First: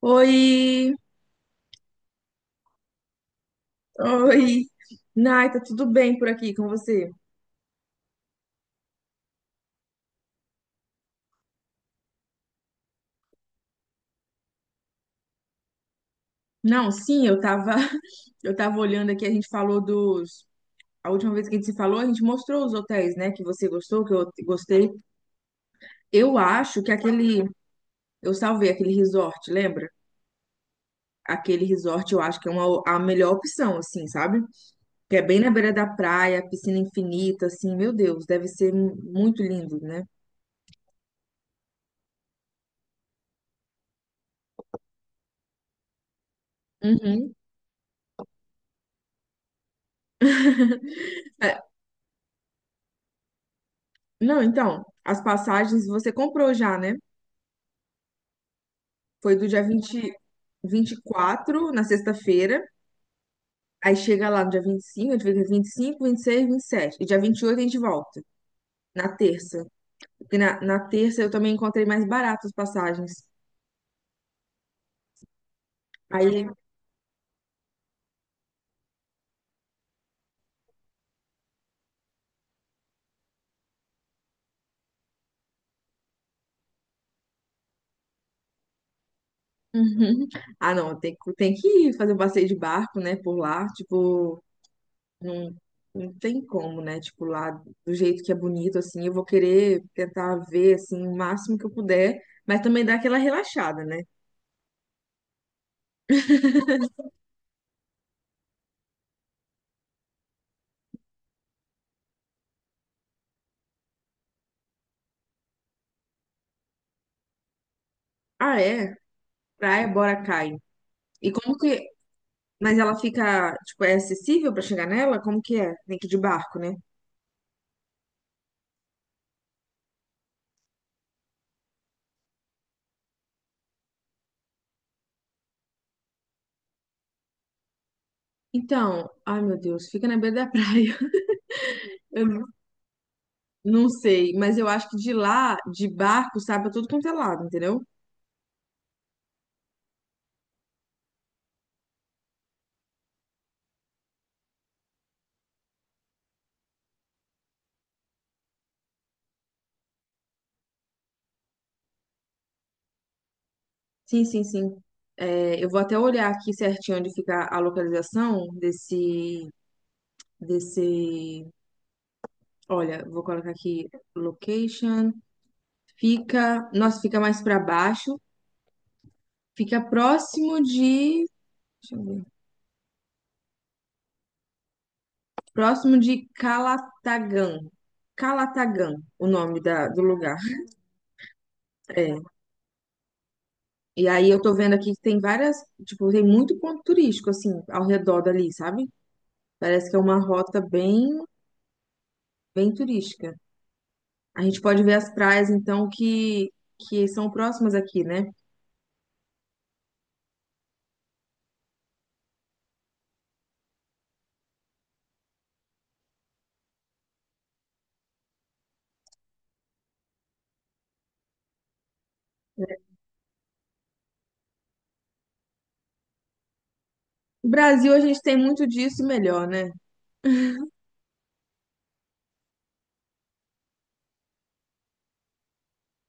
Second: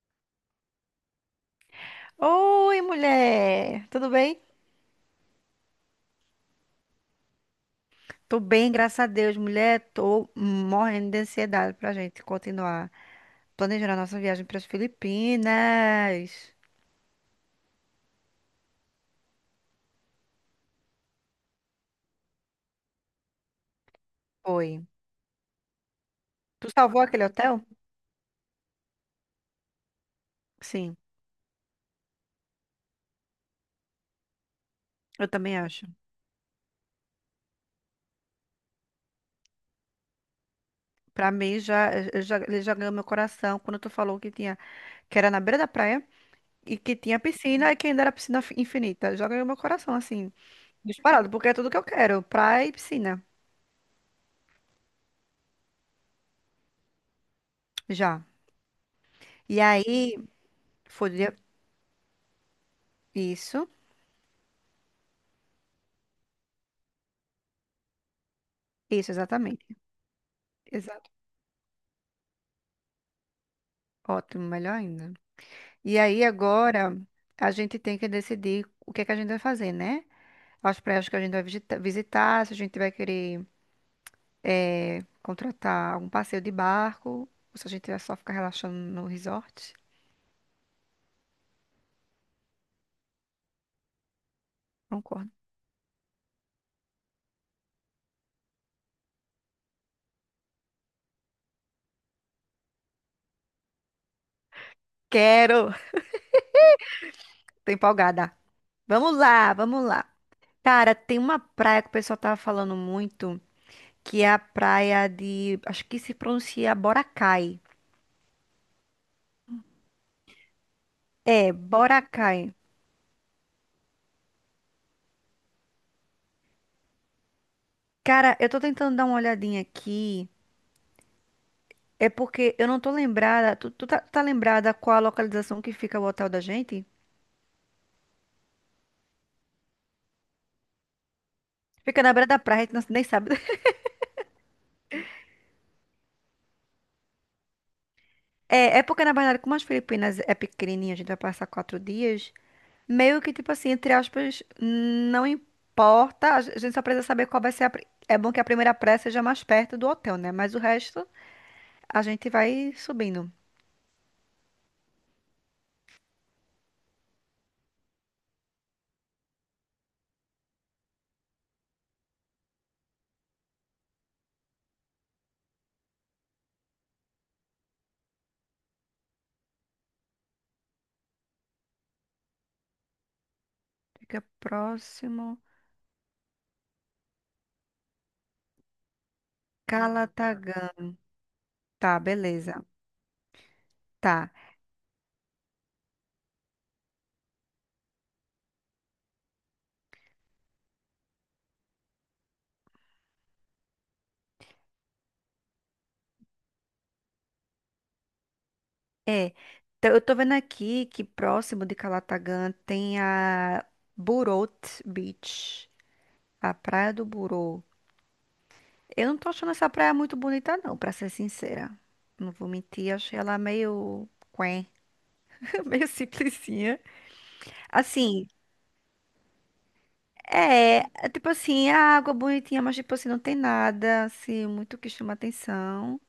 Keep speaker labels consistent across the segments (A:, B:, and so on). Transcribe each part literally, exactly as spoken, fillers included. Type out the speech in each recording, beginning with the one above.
A: Oi,
B: Oi, mulher! Tudo bem?
A: oi. Nai, tá tudo bem por aqui com você?
B: Tô bem, graças a Deus, mulher. Tô morrendo de ansiedade pra gente continuar planejando a nossa viagem para as Filipinas.
A: Não, sim, eu tava, eu tava olhando aqui, a gente falou dos, a última vez que a gente se falou, a gente mostrou os hotéis, né, que você gostou, que eu
B: Oi.
A: gostei. Eu
B: Tu
A: acho que
B: salvou aquele
A: aquele,
B: hotel?
A: eu salvei aquele resort, lembra?
B: Sim,
A: Aquele resort eu acho que é uma, a melhor opção, assim, sabe? Que é
B: eu
A: bem na
B: também
A: beira
B: acho.
A: da praia, piscina infinita, assim, meu Deus, deve ser mu- muito lindo, né?
B: Pra mim, já, eu já, ele já ganhou meu coração quando tu falou que tinha, que era na beira da praia e que tinha
A: Uhum.
B: piscina e que ainda era piscina fi- infinita. Já ganhou meu coração, assim, disparado, porque
A: É,
B: é tudo que eu quero, praia e piscina,
A: não, então, as passagens você comprou já, né?
B: já.
A: Foi do
B: E
A: dia vinte
B: aí,
A: vinte e
B: foi dia-
A: quatro na sexta-feira.
B: isso,
A: Aí chega lá no dia vinte e cinco, a gente fica vinte e cinco, vinte e seis, vinte e e sete, e dia vinte e oito, a gente volta,
B: isso,
A: na terça.
B: exatamente.
A: Porque na, na
B: Exato.
A: terça eu também encontrei mais barato as passagens.
B: Ótimo, melhor ainda. E aí
A: Aí,
B: agora a gente tem que decidir o que é que a gente vai fazer, né? As praias que a gente vai visita- visitar, se a gente vai querer eh, contratar algum passeio de barco, ou se a gente vai só ficar relaxando no resort.
A: uhum. Ah, não, tem, que- tem que ir fazer um passeio de barco, né, por lá. Tipo,
B: Concordo.
A: não, não tem como, né? Tipo, lá do jeito que é bonito, assim. Eu vou querer tentar ver, assim, o máximo que eu puder. Mas também dá aquela relaxada, né?
B: Quero! Tô empolgada. Vamos lá, vamos lá. Cara, tem uma praia que o pessoal tava falando muito, que é a praia de, acho que se pronuncia Boracay.
A: Ah, é? Praia, bora, cai. E
B: É,
A: como que
B: Boracay.
A: Mas ela fica, tipo, é acessível pra chegar nela? Como que é? Tem que ir de barco, né?
B: Cara, eu tô tentando dar uma olhadinha aqui. É porque eu não tô lembrada. Tu, tu tá, tá lembrada qual a localização que fica o hotel da gente?
A: Então, ai meu Deus, fica na beira da praia.
B: Fica na
A: Eu
B: beira da
A: não
B: praia, a gente não- nem sabe.
A: não sei, mas eu acho que de lá, de barco, sabe, é tudo quanto é lado, entendeu?
B: É, é porque, na verdade, como as Filipinas é pequenininha, a gente vai passar quatro dias. Meio que, tipo assim, entre aspas, não importa. A gen- a gente só precisa saber qual vai ser a. pri- É bom que a primeira praia seja mais perto do hotel, né? Mas o resto, a gente vai subindo.
A: Sim, sim, sim. É, eu vou até olhar aqui certinho onde fica a localização desse, desse. Olha, vou colocar aqui location. Fica, nossa, fica mais pra baixo. Fica próximo de. Deixa eu ver.
B: Fica próximo.
A: Próximo de Calatagan. Calatagan, o nome da, do lugar.
B: Calatagam. Tá,
A: É.
B: beleza.
A: E aí
B: Tá.
A: eu tô vendo aqui que tem várias, tipo, tem muito ponto turístico, assim, ao redor dali, sabe? Parece que é uma rota bem, bem turística. A gente pode ver as praias, então, que, que são próximas aqui, né?
B: É, tá, eu tô vendo aqui que próximo de Calatagan tem a Burot Beach, a Praia do Burô. Eu não tô achando essa praia muito bonita, não, pra ser sincera. Não vou mentir, achei ela meio quen, meio simplesinha.
A: No Brasil, a gente
B: Assim,
A: tem muito disso e melhor, né?
B: é, é tipo assim, a água é bonitinha, mas tipo assim, não tem nada, assim, muito que chama atenção.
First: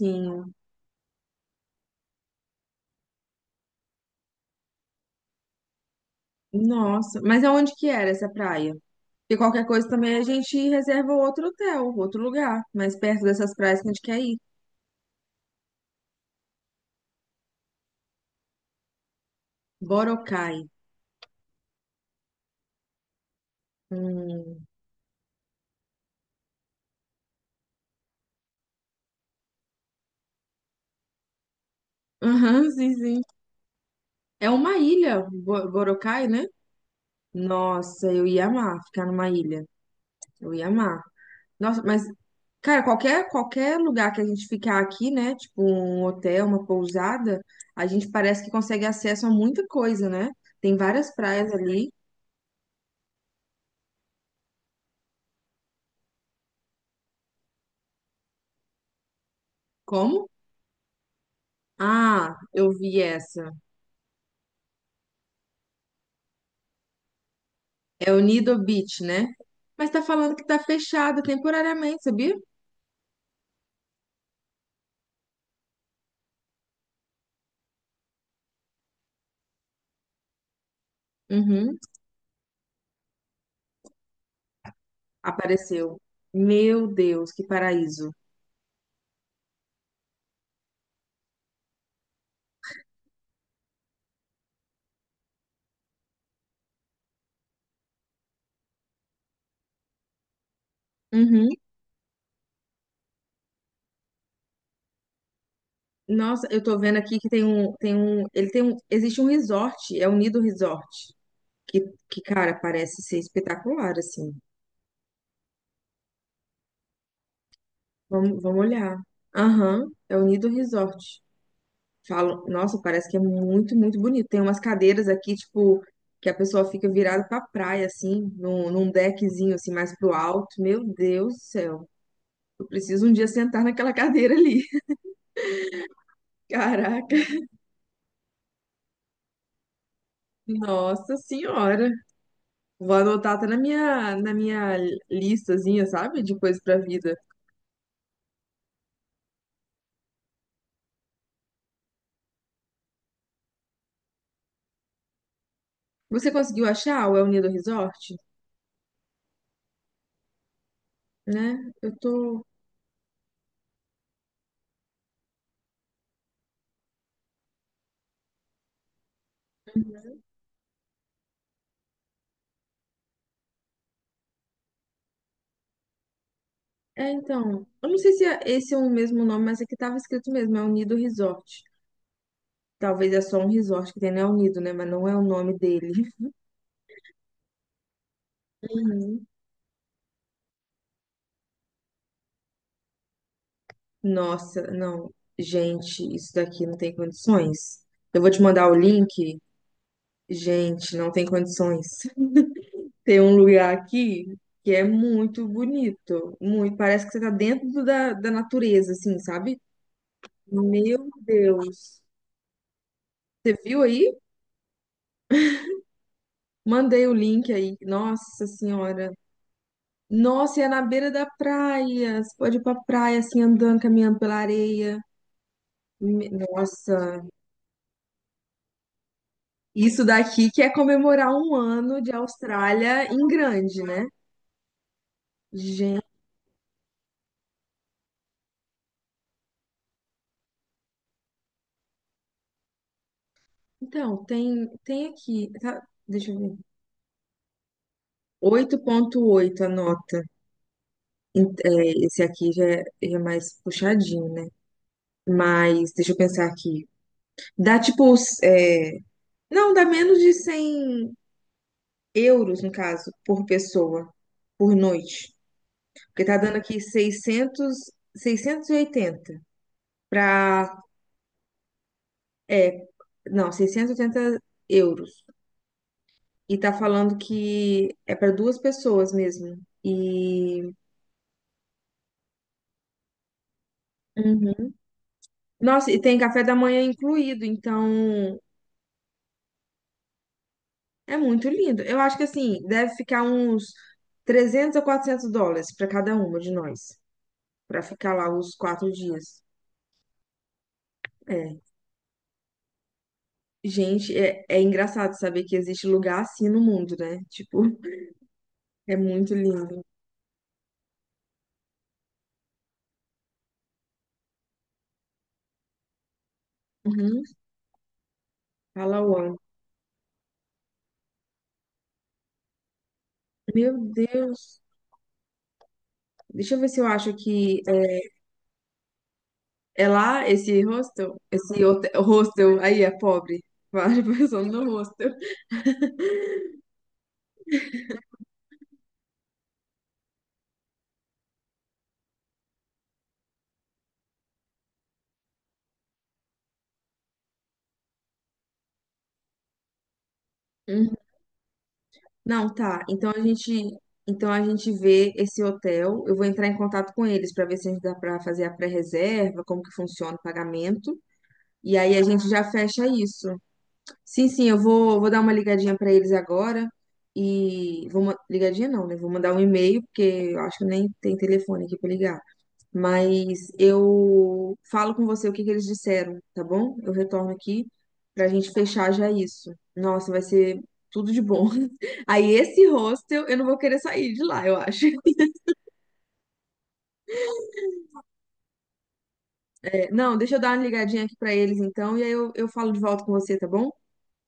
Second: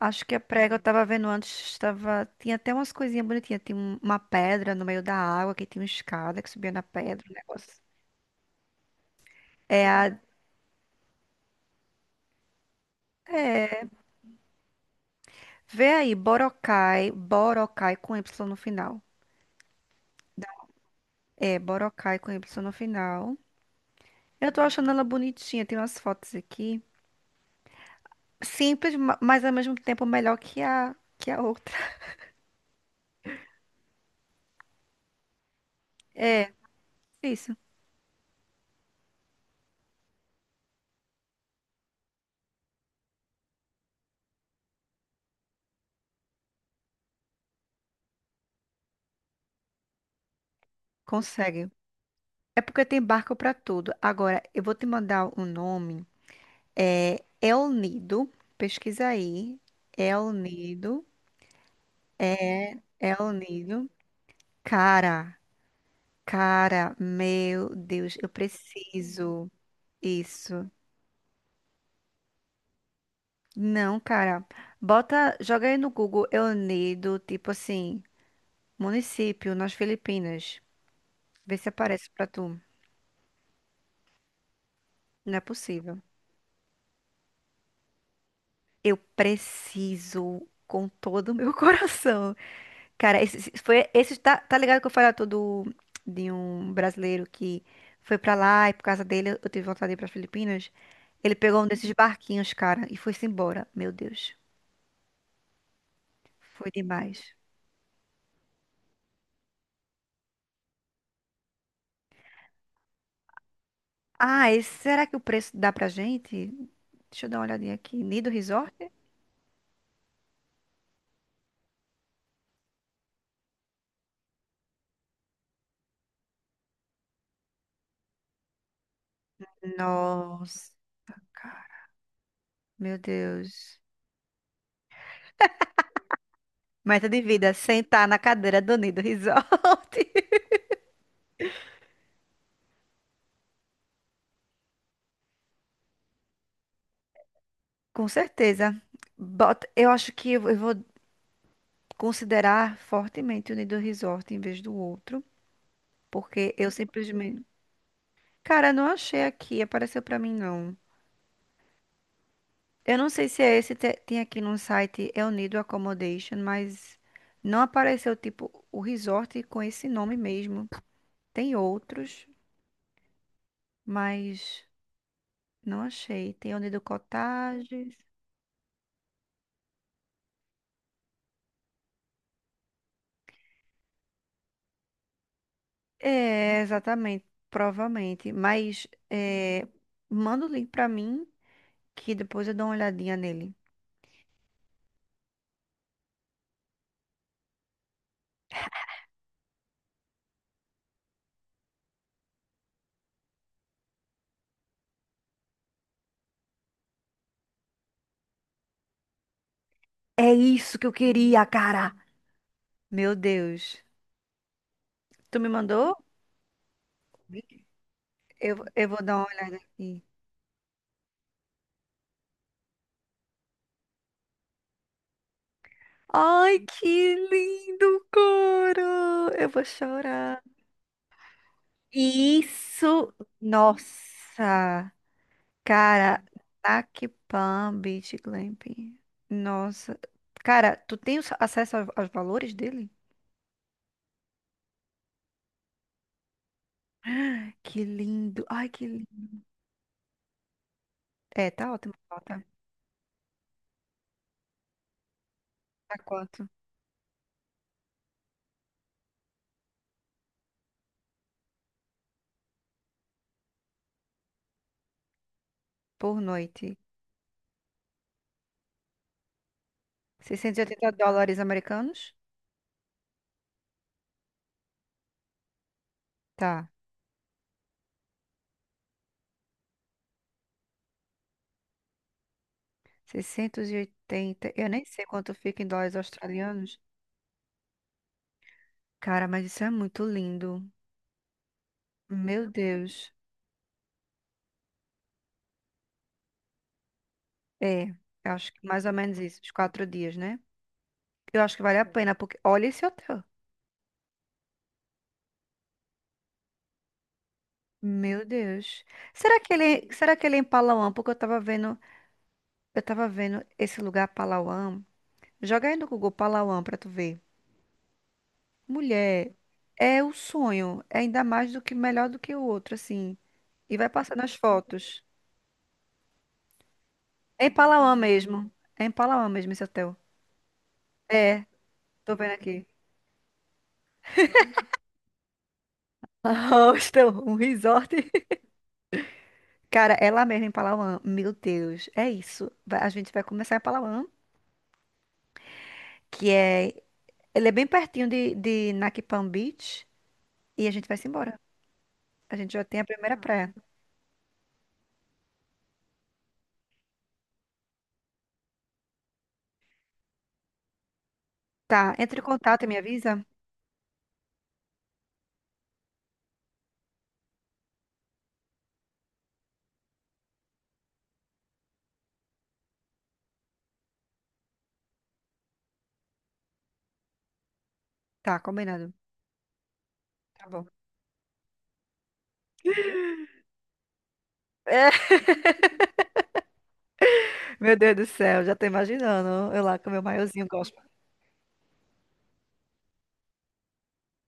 B: Acho que a prega eu tava vendo antes, tava tinha até umas coisinhas bonitinhas. Tinha um- uma pedra no meio da água, que tinha uma escada que subia na
A: Nossa.
B: pedra, um
A: Mas aonde
B: negócio.
A: que era essa praia? Porque qualquer
B: É
A: coisa também
B: a.
A: a gente reserva outro hotel, outro lugar, mais perto dessas
B: É,
A: praias que a gente quer ir.
B: vê aí, Boracay, Boracay com Y no final.
A: Boracay.
B: É, Boracay com Y no final. Eu tô
A: Hum.
B: achando ela bonitinha, tem umas fotos aqui. Simples, ma- mas ao mesmo tempo melhor que a, que a outra.
A: Aham, sim, sim. É uma ilha, Bo- Boracay, né?
B: É, isso.
A: Nossa, eu ia amar ficar numa ilha. Eu ia amar. Nossa, mas, cara, qualquer, qualquer lugar que a gente ficar aqui, né? Tipo um hotel, uma pousada, a gente parece que consegue acesso a muita coisa, né? Tem várias praias
B: Consegue.
A: ali.
B: É porque tem barco pra tudo. Agora, eu vou te mandar o nome. É El Nido. Pesquisa aí.
A: Como?
B: El Nido.
A: Ah, eu vi
B: El
A: essa.
B: Nido. Cara, cara, meu
A: É
B: Deus,
A: o
B: eu
A: Nido Beach, né?
B: preciso.
A: Mas tá falando que tá
B: Isso.
A: fechado temporariamente, sabia?
B: Não, cara. Bota, joga aí no Google El Nido, tipo assim, município nas Filipinas. Vê se
A: Uhum.
B: aparece pra tu. Não é
A: Apareceu.
B: possível.
A: Meu Deus, que paraíso.
B: Eu preciso com todo o meu coração. Cara, esse, esse- foi, esse tá, tá ligado que eu falei todo de um brasileiro que foi pra lá e por causa dele eu tive vontade de ir pras Filipinas. Ele
A: Uhum.
B: pegou um desses barquinhos, cara, e foi-se embora. Meu Deus,
A: Nossa, eu
B: foi
A: tô vendo aqui
B: demais.
A: que tem um, tem um, ele tem um, existe um resort, é o Nido Resort, que, que, cara, parece ser espetacular, assim.
B: Ah, esse, será que o preço dá pra gente? Deixa eu dar uma olhadinha aqui. Nido
A: Vamos, vamos
B: Resort?
A: olhar. Aham, é o Nido Resort. Falam, nossa, parece que é muito, muito bonito. Tem umas cadeiras aqui, tipo, que a pessoa fica virada pra praia, assim, num, num deckzinho, assim, mais pro alto.
B: Nossa,
A: Meu Deus do
B: cara,
A: céu, eu
B: meu
A: preciso um dia sentar
B: Deus.
A: naquela cadeira ali.
B: Meta
A: Caraca.
B: de vida, sentar na cadeira do Nido Resort.
A: Nossa Senhora. Vou anotar até na minha, na minha listazinha, sabe? De coisas pra vida.
B: Com certeza. Bota, eu acho que eu eu vou considerar fortemente o Nido Resort em vez do outro,
A: Você
B: porque
A: conseguiu
B: eu
A: achar o El
B: simplesmente.
A: Nido Resort?
B: Cara, não achei aqui, apareceu pra mim não.
A: Né? Eu tô.
B: Eu não sei se é esse, te- tem aqui no site, é o Nido Accommodation, mas não apareceu, tipo, o resort com esse nome mesmo. Tem outros, mas não achei. Tem o Nido
A: É, então. Eu
B: Cottages.
A: não sei se é- esse é o mesmo nome, mas aqui tava escrito mesmo, El Nido Resort. Talvez é só um resort que tem no El Nido, né? Mas não é o nome dele.
B: É, exatamente, provavelmente. Mas
A: Uhum.
B: é, manda o link pra mim, que depois eu dou uma olhadinha nele.
A: Nossa, não. Gente, isso daqui não tem condições. Eu vou te mandar o link. Gente, não tem condições. Tem um lugar aqui que é muito bonito, muito, parece que você tá dentro do- da, da natureza, assim, sabe?
B: É isso que eu
A: Meu
B: queria, cara!
A: Deus.
B: Meu
A: Você viu
B: Deus.
A: aí?
B: Tu me mandou?
A: Mandei o link aí. Nossa
B: Eu, eu vou
A: Senhora.
B: dar uma olhada aqui.
A: Nossa, e é na beira da praia. Você pode ir pra praia, assim, andando, caminhando pela areia. Me-
B: Ai, que
A: Nossa,
B: lindo, cara! Eu vou
A: isso
B: chorar.
A: daqui que é comemorar um ano de Austrália
B: Isso,
A: em grande, né?
B: nossa,
A: Gente,
B: cara, Nac Palm Beach Glamping. Nossa, cara, tu tem os- acesso aos, aos valores dele?
A: então, tem, tem aqui, tá? Deixa eu ver.
B: Que lindo, ai,
A: oito
B: que
A: ponto
B: lindo.
A: oito a nota.
B: É,
A: Ent-
B: tá ótimo,
A: é, esse
B: tá,
A: aqui já é, já é, mais puxadinho, né? Mas
B: tá
A: deixa eu pensar
B: quanto?
A: aqui. Dá tipo. os, é, Não, dá menos de cem euros, no caso, por pessoa, por noite.
B: Por
A: Porque tá dando
B: noite,
A: aqui seiscentos, seiscentos e oitenta para.
B: seiscentos e oitenta dólares americanos?
A: É, não, seiscentos e oitenta euros. E
B: Tá.
A: tá falando que é para duas pessoas mesmo. E.
B: Seiscentos e oitenta. Eu
A: Uhum.
B: nem sei quanto fica em
A: Nossa,
B: dólares
A: e tem café da
B: australianos.
A: manhã incluído, então.
B: Cara, mas isso é muito lindo.
A: É muito lindo. Eu acho que
B: Meu
A: assim, deve
B: Deus.
A: ficar uns trezentos a quatrocentos dólares para cada uma de nós, para
B: É,
A: ficar lá
B: eu acho
A: os
B: que mais
A: quatro
B: ou menos isso,
A: dias.
B: os quatro dias, né? Eu acho
A: É.
B: que vale a pena, porque olha esse hotel.
A: Gente, é, é engraçado saber que existe lugar assim no mundo, né? Tipo,
B: Meu Deus.
A: é muito
B: Será que
A: lindo.
B: ele, será que ele é em Palawan? Porque eu tava vendo, eu tava vendo esse lugar Palawan. Joga aí no Google Palawan pra tu ver.
A: Uhum.
B: Mulher,
A: Palawan.
B: é o sonho. É ainda mais do que melhor do que o outro, assim. E
A: Meu
B: vai passando as
A: Deus.
B: fotos.
A: Deixa eu ver se eu acho
B: É em
A: que
B: Palawan
A: é,
B: mesmo. É em Palawan mesmo esse
A: é
B: hotel.
A: lá esse hostel,
B: É,
A: esse hotel,
B: tô vendo
A: hostel
B: aqui.
A: aí é pobre. Várias pessoas no hostel.
B: Hostel, um resort. Cara, é lá mesmo em Palawan. Meu Deus, é isso. Vai- A gente vai começar em Palawan, que é. Ele é bem pertinho de, de, Naki Palm Beach. E a gente vai se embora. A
A: Não,
B: gente já tem
A: tá.
B: a
A: Então
B: primeira
A: a gente,
B: praia.
A: então a gente vê esse hotel. Eu vou entrar em contato com eles para ver se a gente dá para fazer a pré-reserva, como que funciona o pagamento. E
B: Tá,
A: aí a
B: entre em
A: gente já
B: contato e me
A: fecha
B: avisa.
A: isso. Sim, sim, eu vou, vou dar uma ligadinha para eles agora e vou ma- ligadinha não, né? Vou mandar um e-mail porque eu acho que nem tem telefone aqui para ligar. Mas eu falo com você o que que eles disseram, tá bom? Eu retorno aqui pra
B: Tá,
A: gente fechar
B: combinado.
A: já isso. Nossa, vai
B: Tá
A: ser
B: bom.
A: tudo de bom. Aí esse hostel, eu não vou querer sair de lá, eu acho.
B: É, Meu Deus do céu, já tô imaginando. Eu lá
A: É,
B: com meu
A: não, deixa eu
B: maiozinho
A: dar uma
B: gospel.
A: ligadinha aqui pra eles então, e aí eu, eu falo de volta com você, tá bom?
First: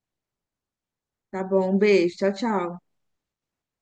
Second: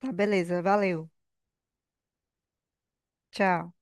B: Tá, beleza, valeu.
A: Tá bom, um beijo, tchau, tchau.
B: Tchau.